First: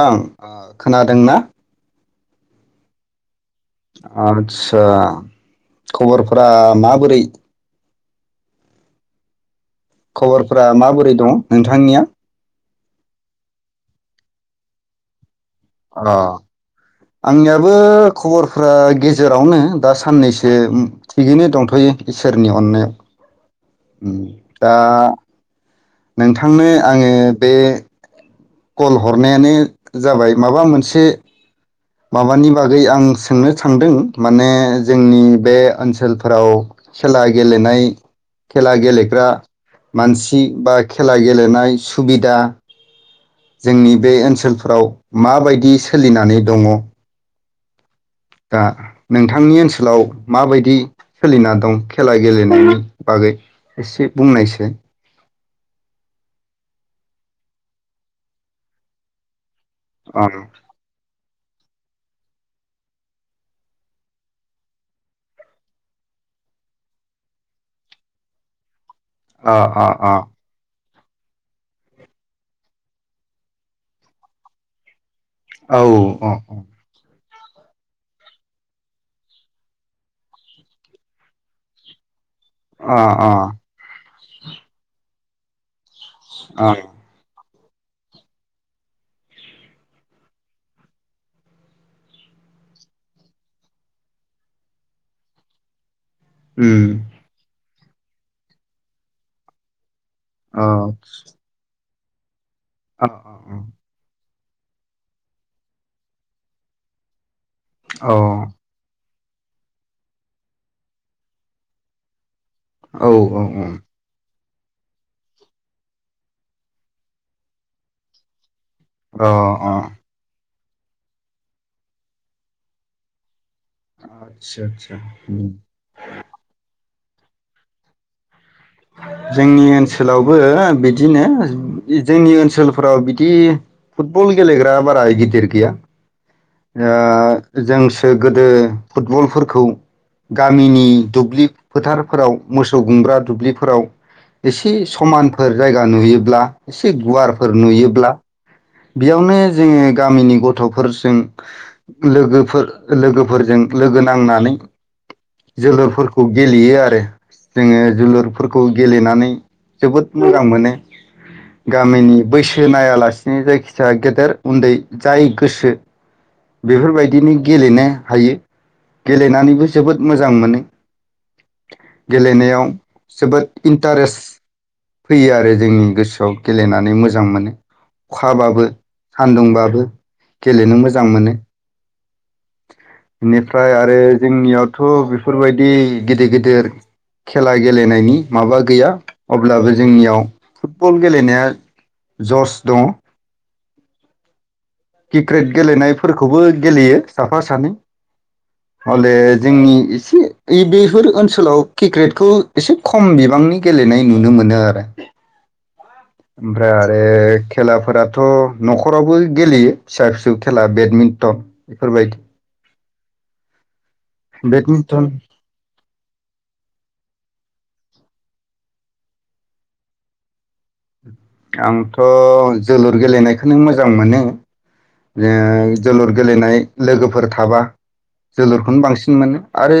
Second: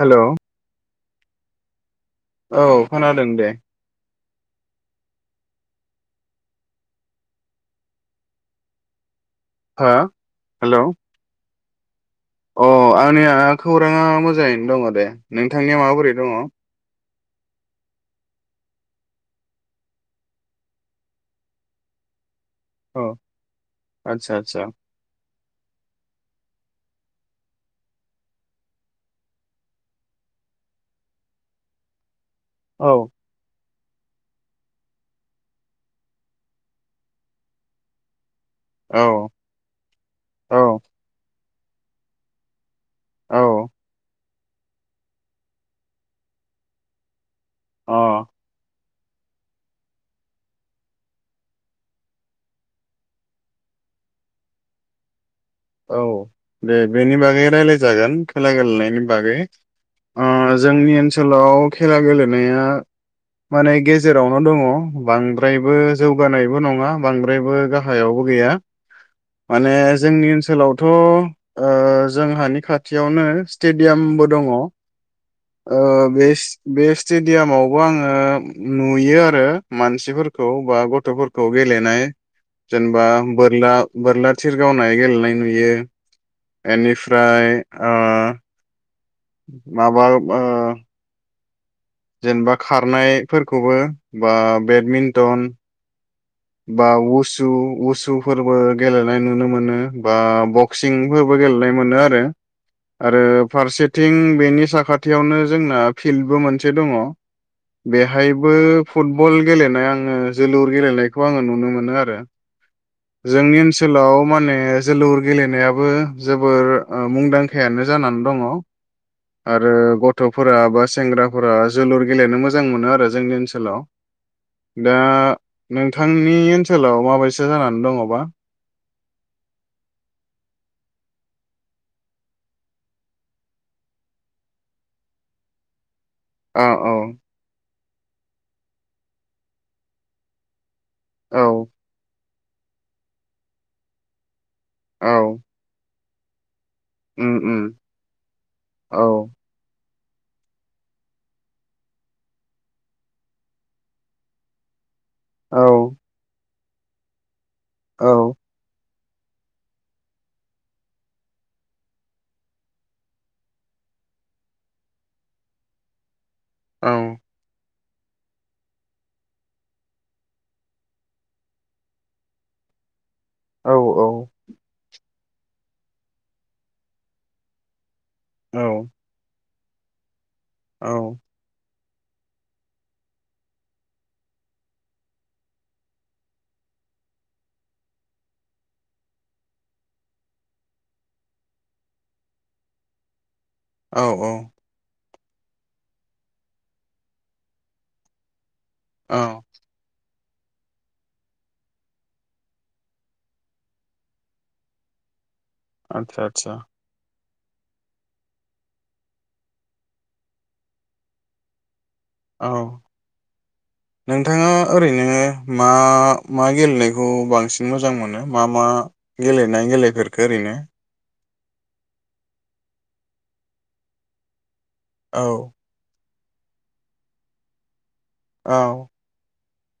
Hello ओं ओ। खोनादोंना? औ खोनादों दे। आदसा खबरफोरा माबोरै? हो खबरफोरा हेलौ माबोरै दं? नोंथांनिया? अ आंनिया खौराङा मोजाङैनो दङ दे। नोंथांनिया अ माबोरै दङ? आंनियाबो खबरफोरा गेजेरावनो दा साननैसो थिगैनो दंथ'यो एसे। इसोरनि अननायाव आदसा आदसा दा नोंथांनो आङो बे कल हरनायानो जाबाय माबा मोनसे माबानि बागै आं औ सोंनो सानदों माने जोंनि बे ओनसोलफोराव खेला गेलेनाय खेला गेलेग्रा औ मानसि बा औ खेला गेलेनाय सुबिदा औ जोंनि बे ओनसोला ओनसोलफ्राव माबायदि सोलिनानै दङ। अ गा। नोंथांनि ओनसोलाव माबायदि सोलिना दं खेला गेलेनायनि बागै एसे बुंनायसै। औ दे बेनि बागै रायलाय जागोन खेला गेलेनायनि बागै। ओ अ जोंनि ओनसो सोलाव खेला गेलेनाया माने गेजेरावनो दङ बांद्रायबो जौगानायबो नङा बांद्रायबो गाहायावबो गैया। अ माने अ अ जोंनि ओनसो गथ ओ जोंहानि खाथियावनो स्टेडियामबो दङ। ओ औ अ बेस बेसद स्टेडियामावबो आङो नुयो आरो मानसिफोरखौ बा गथफोरखौ गेलेनाय। अ जेनबा अ बोरला बोरलाथ थिर गावनाय गेलेनायख नुयो। अ एनिफ्राय। ओ। माबाब ओ। जेनबा खारनायफोरखौबो बा बेदमिन्टन। उम बा उसु उस सुफोरबो गेलेनाय नुनो मोनो। बा अ बक्सिंफोरबो गेलेनाय मोनोआ [unintelligible] अ आरो फारसेथिं बेनि साखाथियावनो जोंना फिल्डबो मोनसे दङ। औ बेहायबोफ फुटबल गेलेनाय आङो जोलुर गेलेनायख खौ आङो नुनो मोनो आरो। औ जोंनि औ ओनसोलाव माने। ओ जोलुर गेलेनायाबो जोबोर ओ मुंदांखायानो जानानै दङ। अ आरो गथफोरा बा सेंग्राफोरा जोलुर गेलेनो मोजां मोनो आरो जोंनि ओनसोल आतसा सा उम नोथांनि ओनसोलाव माबायसा जानानै दङबा? जोंनि ओनसोलावबो बिदिनो जोंनि ओनसोलफोराव फुतबल गेलेग्रा बारा गिदिर गैया औ औ ओ जोंस सो गोदो फुटबलफोरखौ गामिनि। औ दुब्लि फोथारफोराव। मोसौ गुमग्रा दुब्लिफोराव एसे औ समानफोर जायगा नुयो ब्ला एसे उम गुवारफोर उम नुयोब्ला औ बेयावनो जों गामिनि गथ'फोरजों लोगोफोर लोगोफोरजों लोगो नांनानै औ जोलुरफोरखौ गेलेयो आरो जोङो औ जोलुरफोरखौ गेले नानै जोबोद मोजां मोनो गामिनि बैसो नायालासे बिनि जायखिजाया गेदेर उन्दै जाय गोसो औ बेफोरबायदिनो गेलेनो हायो गेलेनानैबो जोबोद मोजां मोनो गेलेनायाव जोबोद औ इन्टारेस्ट फैयो आरो जोंनि गोसोआव गेलेनानै मोजां मोनो अखाबाबो सान्दुंबाबो गेलेनो औ मोजां मोनो बेनिफ्राय आरो जोंनियावथ' बेफोरबायदि गिदिर गिदिर खेला गेलेनायनि माबा गैया अब्लाबो जोंनियाव फुटबल गेलेनाया जस दङ औ औ किक्रेट गेलेनायफोरखौबो गेलेयो साफा सानै हले औ जोंनि एसे इ बेफोर ओनसोलाव किक्रेटखौ एसे खम बिबांनि गेलेनाय नुनो मोनो आरो। आतसा आतसा ओमफ्राय आरो खेलाफोराथ' न'खरावबो गेलेयो फिसा फिसौ खेला बेडमिन्टन बेफोरबायदि औ नोंथाङा बेडमिन्टन ओरैनो मा मा गेलेनायखौ बांसिन मोजां मोनो मा मा गेलेनाय गेलेफोरखौ ओरैनो? आंथ' जोलुर गेलेनायखौनो मोजां मोनो औ जों जोलुर गेलेनाय लोगोफोर थाबा औ जोलुरखौनो बांसिन मोनो आरो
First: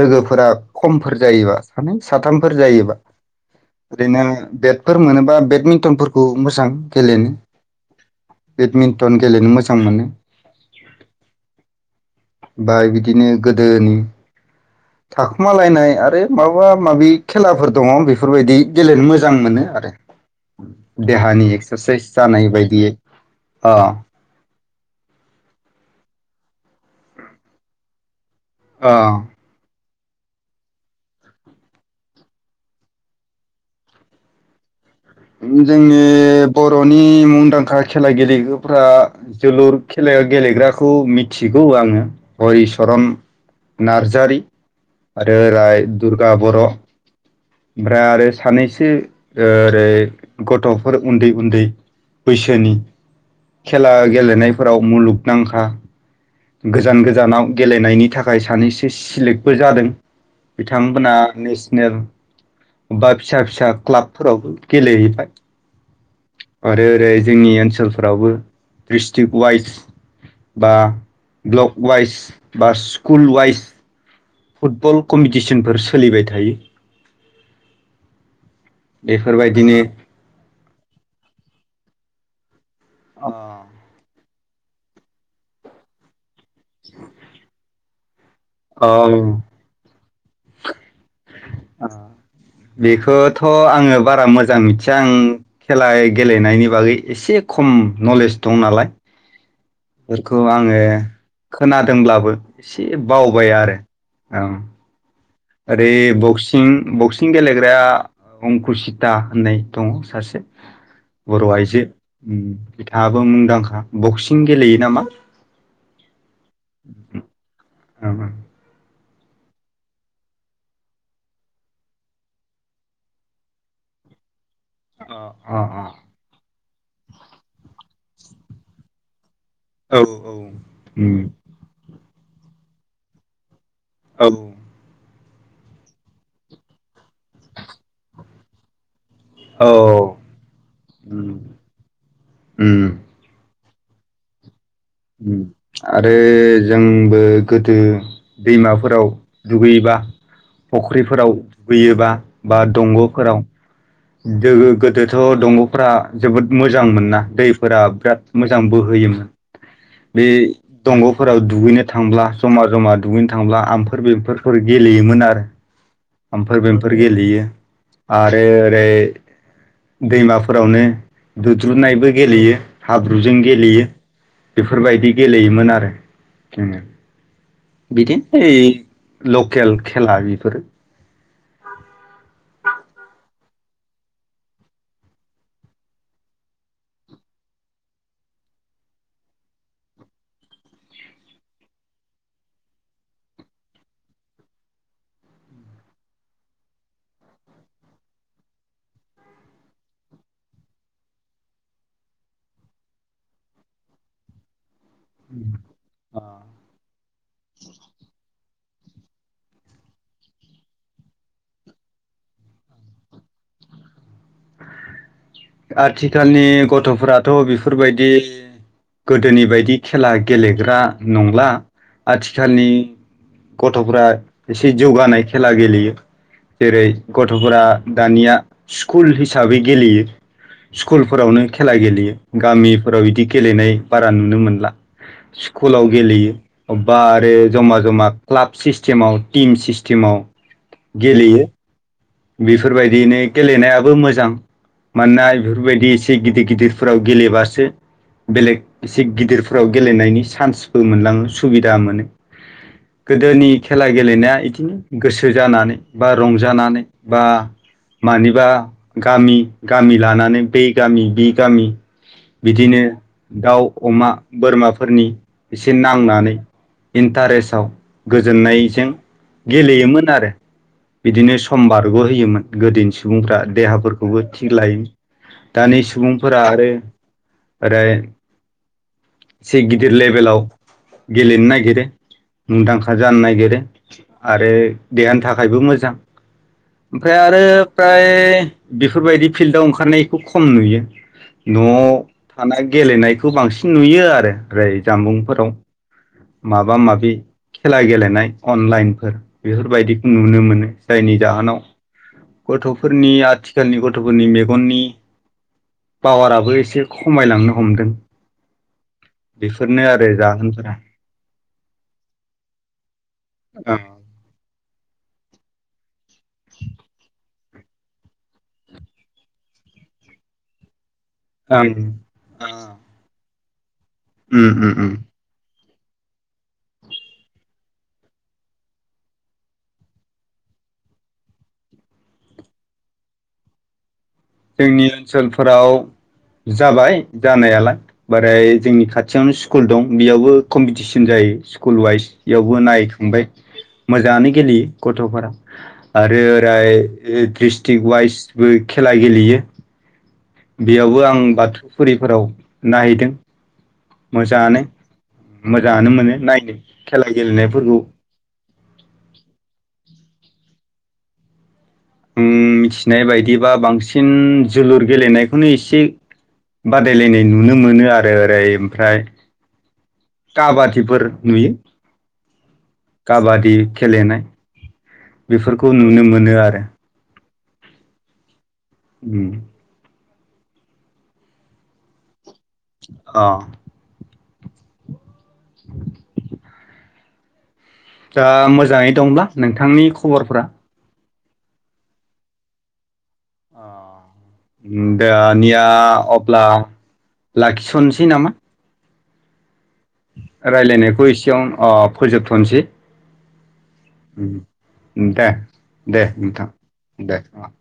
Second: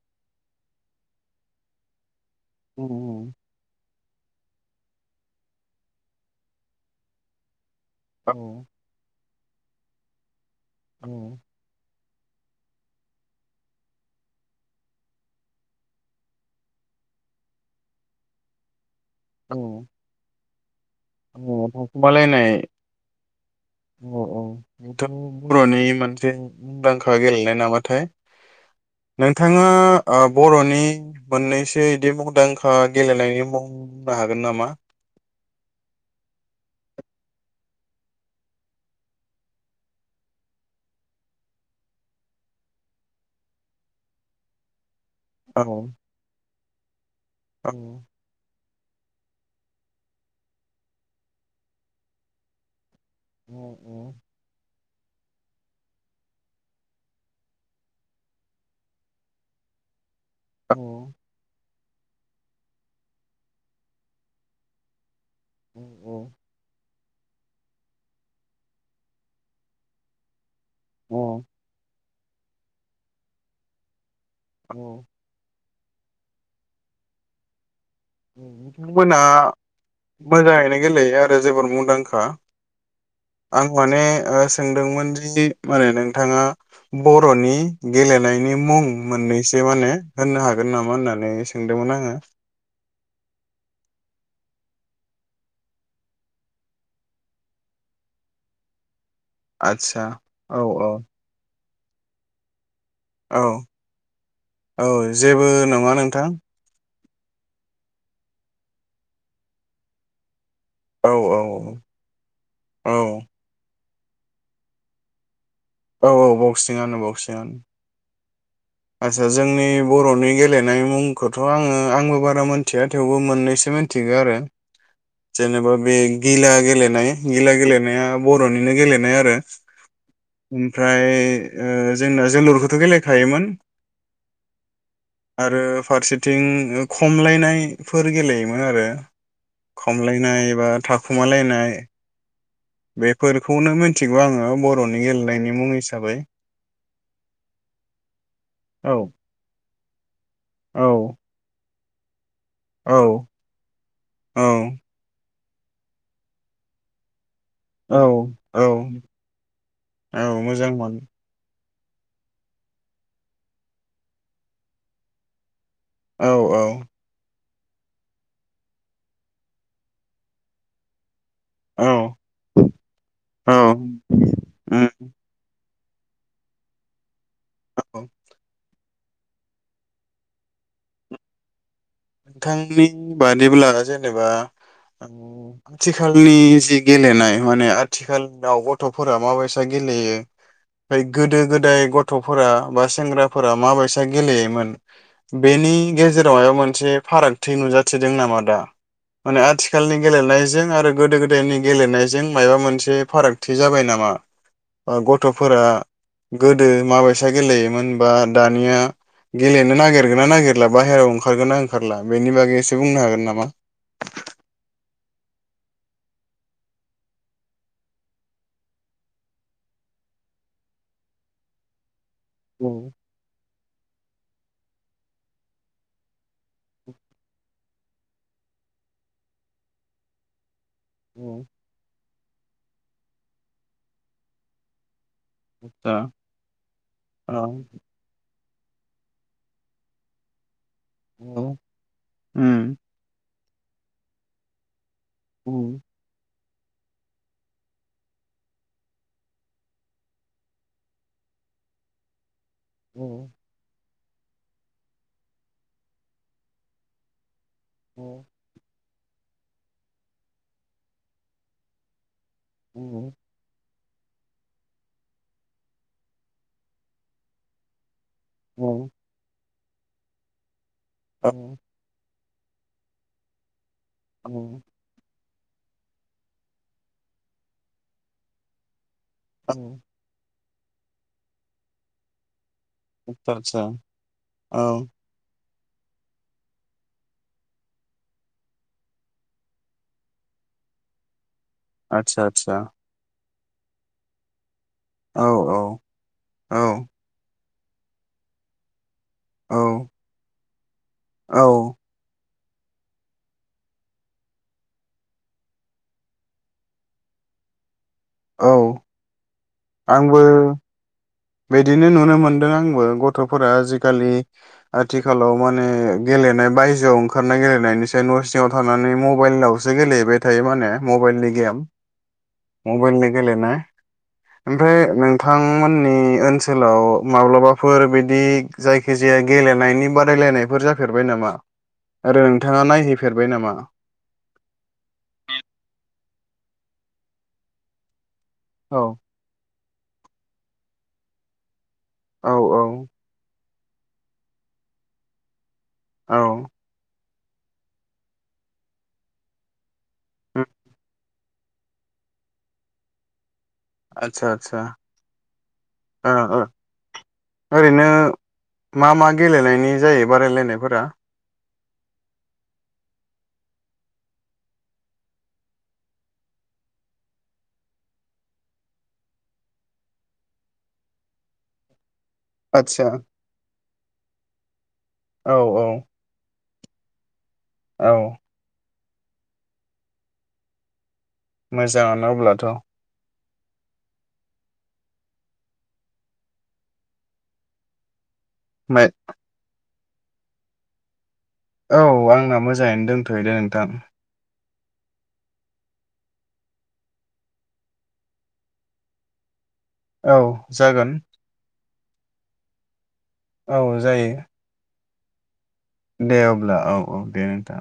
लोगोफोरा खमफोर जायोबा सानै साथामफोर जायोबा ओरैनो बेटफोर मोनोबा बेटमि टनफोरखौ मोजां गेलेनो औ बेट मिनटन गेलेनो मोजां मोनो। औ। बा बिदिनो गोदोनि थाखुमालायनाय आरो माबा माबि खेलाफोर दङ बेफोरबायदि गेलेनो मोजां औ मोनो आरो। [inaudible] देहानि औ एक्सारसाइस जानाय थाखुमालायनाय बायदियै ओ औ औ बेथ' बर'नि मोनसे मुंदांखा गेलेनाय नामाथाय? अ नोंथाङा ओ बर'नि मोननैसो बिदि मुंदांखा गेलेनायनि मुं होननो हागोन नामा? जोंनि बर'नि मुंदांखा खेला गेलेग्राफ्रा जोलुर खेलायाव गेलेग्राखौ मिथिगौ आङो हलिचरन नार्जारि। आरो औ राय दुर्गा बर'। औ ओमफ्राय आरो सानैसो सो ओरै गथ'फोर उन्दै उन्दै बैसोनि खेला गेलेनायफोराव मुलुगनांखा गोजान गोजानाव गेलेनायनि थाखाय सानैसो सिलेक्टबो जादों। औ बिथांमोना नेस नेल बा फिसा फिसा क्लाबफोरावबो गेलेहैबाय। औ आरो बे जोंनि ओनसोलफोरावबो ड्रिस्ट्रिक वाइस बा औ ब्लक वाइस बा स्कुल वाइस फुटबल औ कमिटिसिनफोर्स सोलिबाय थायो। औ बिथांमोना बेफोरबायदिनो मोजाङैनो गेलेयो आरो जोबोर मुं दांखा आं माने ओ सोंदोंमोन जि माने नों नोंथाङा बर'नि गेलेनाय नि मुं औ मोननैसो माने होननो हागोन नामा होननानै सोंदोंमोन आङो। बेखोथ' आङो बारा मोजां मिथिया आं खेला गेलेनायनि बागै एसे खम नलेज दं नालाय आच्छा बेफोरखौ औ आङो औ। खोनादोंब्लाबो से औ बावबाय आरो ओं। औ जेबो आरे नङा नोंथां बक्सिं बकसि सिं गेलेग्राया अंकुसिता होननाय दङ सासे औ औ बर' आइजो उम औ बिथाङाबो मुंदांखा। बक्सिं गेलेयो नामा? औ औ बक्सिंआनो बक्सिंआनो ओं ओं आच्छा जोंनि बर'नि गेलेनाय मुंखोथ' आङो आंबो बारा मोनथिया थेवबो मोननैसो मिथिगो आरो। अ अ जेनेबा बे गिला गेलेनाय गिला गेलेनाया बर'निनो गेलेनाय आरो अ औ औ ओमफ्राय उम ओ जोंना जोलुरखोथ' गेलेखायोमोन औ आरो फारसेथिं ओ खमलायनायफोर गेलेयोमोन आरो। औ खमलायनाय बा उम थाखुमालायनाय उम बेफोर खौनो मिथिगौ आङो ब आरो जोंबो गोदो औ दैमाफोराव दुगैबा औ फख्रिफोराव हुयोबा बा औ दंग'फोराव औ दोहो गोदोथ' दंग'फ्रा जोबोद मोजां मोनना दै फोरा औ बिराद मोजां औ बोहोयोमोन। औ बे मोजां मोन दंग'फोराव दुगैनो थांब्ला जमा जमा दुगैनो थांब्ला आमफोर बेफोरफोर गेलेयोमोन आरो। औ ओमफ्राय औ बेमफोर गेलेयो। आरो ओरै दैमाफोरावनो औ दुद्रुनायबो गेलेयो हाब्रुजों उम गेलेयो औ बेफोरबायदि गेलेयोमोन आरो। [inaudible] बिदि ऐ लकेल खेला बेफोरो नोंथांनि बादिब्ला जेनेबा ओं आथिखालनि जि गेलेनाय माने आथिखालाव गथ'फोरा माबायसा गेलेयो ब गोदो गोदाय गथ'फोरा बा सेंग्राफोरा माबायसा गेलेयोमोन? बेनि गेजेरावहाय मोन मोनसे फारागथि नुजाथिदों नामा? दा माने आथिखालनि गेलेनायजों आरो गोदो गोदायनि गेलेनायजों माबा मोनसे फारागथि जाबाय नामा? अ गथ'फोरा गोदो माबायसा गेलेयोमोन बा दानिया गेलेनो नागिरगोना नागिरला बाहेरायाव ओंखारगोना ओं खारला बेनि बागै एसे बुंनो हागोन नामा? आथिखालनि गथ'फोराथ' बेफोरबायदि गोदोनि बायदि खेला गेलेग्रा नंला। आथिखालनि गथ'फ्रा एसे जौगानाय खेला गेलेयो। जेरै गथ'फोरा दानिया स्कुल हिसाबै गेलेयो। स्कुलफोरावनो खेला गेलेयो गामिफोराव इदि गेलेनाय बारा नुनो मोनला। स्कुलाव आतसा गेलेयो अबबा आरो औ ज'मा ज'मा क्लाब सिस्टेमाव टिम सिस्टेमाव गेलयो। उम बेफोरबायदियैनो गेलेनायाबो मोजां मानोना औ इफोर बायदि इसे गिदिद गिदिरफोराव गेलेबासो बेलेग एसे गिदिरफोराव गेलेनायनि चान्सबो मोनलाङो सुबिदा मोनो। औ गोदोनि खेला गेलेनाया इदिनो गोसो जानानै बा रंजानानै बा मानिबा गामि, गामि लानानै बै गामि बि गामि बिदिनो दाउ अमा बोरमाफोरनि एसे नांनानै इन्टारेस्टआव गोजोननायजों गेलेयोमोन आरो औ बिदिनो होयोमोन गोदोनि सुबुंफ्रा देहाफोरखौबो थिग औ लायो दानि सुबुंफोरा आरो ओरै एसे औ गिदिर लेभेलाव गेलेनो नागिरो मुंदांखा जानो नागिरो आतसा आरो औ देरहानो था थाखायबो मोजां ओमफ्राय आरो फ्राय बेफोरबायदि फिल्डआव ओंखारनायखौ खम नुयो। न'आव आतसा आतसा थानाय गेलेनाय बेखौ बांसिन नुयो आरो। ओफ्राय औ जामबुंफोराव औ औ माबा माबि खेला गेलेनाय अनलाइन औ बेफोरबायदिखौ नुनो मोनो जायनि औ जाहोनाव गथ'फोरनि आथिखालनि गथ'फोरनि मेगननि पावाराबो एसे खमायलांनो हमदों। औ बेफोरनो आरो आंबो जाहोनफोरा बिदिनो नुनो मोनदों आंबो गथ'फोरा ओं आजिखालि आथि खालाव माने गेलेनाय बायजोआव ओंखार [unintelligible] गेलेनायनिसायाव न' सिङाव थानानै मबाइलावसो गेलेहैबाय थायो माने। मबाइलनि गेम ओं मबाइलनि गेलेनाय उम उम ओमफ्राय उम नोंथां मोननि ओनसोलाव माब्लाबाफोर बिदि जायखि जाया गेलेनायनि बादायलायनायफोर जाफेरबाय नामा आरो नोंथाङा नायहैफेरबाय नामा? जोंनि ओनसोलफोराव जाबाय जानायालाय बाराय जोंनि औ खाथियावनो [unintelligible] स्कुल दं बेयावबो कम्पिटिसन जायो। स्कुलवास औ इयावबो औ नायखांबाय मोजाङानो गेलेयो गथ'फोरा आरो ओराय [unintelligible] दिस्ट्रिक वाइसबो खेला गेलेयो औ बेयावबो आं बाथ फुरिफोराव नायदों आदसा आदसा मोजाङानो मोनो ओ ओ नायनो खेला गेलेनायफोरखौ ओरैनो मा मा गेलेनायनि जायो। बादायलायनायफोरा उम मिथिनाय बायदिबा बांसिन जोलुर गेलेनायखौनो एसे बादायलायनाय नुनो मोनो आरो ओरै ओमफ्राय काबादिफोर नुयो। आदसा काबादि खेलेनाय औ औ बेफोरखौ नुनो मोनो आरो औ उम मोजाङानो अब्लाथ' अ। [inaudible] दा ओमफ्राय मोजाङै दंब्ला नोंथांनि खबरफ्रा? औ आंना मोजाङैनो दोनथ'योैदे नोंथां। दानिया अब्ला लाखिथ'सै नामा? औ जागोन रायज्लायनायखौ एसेयाव अ फोजोबथनसै। औ जायो। दे। दे अब्ला औ औ दे नोंथां।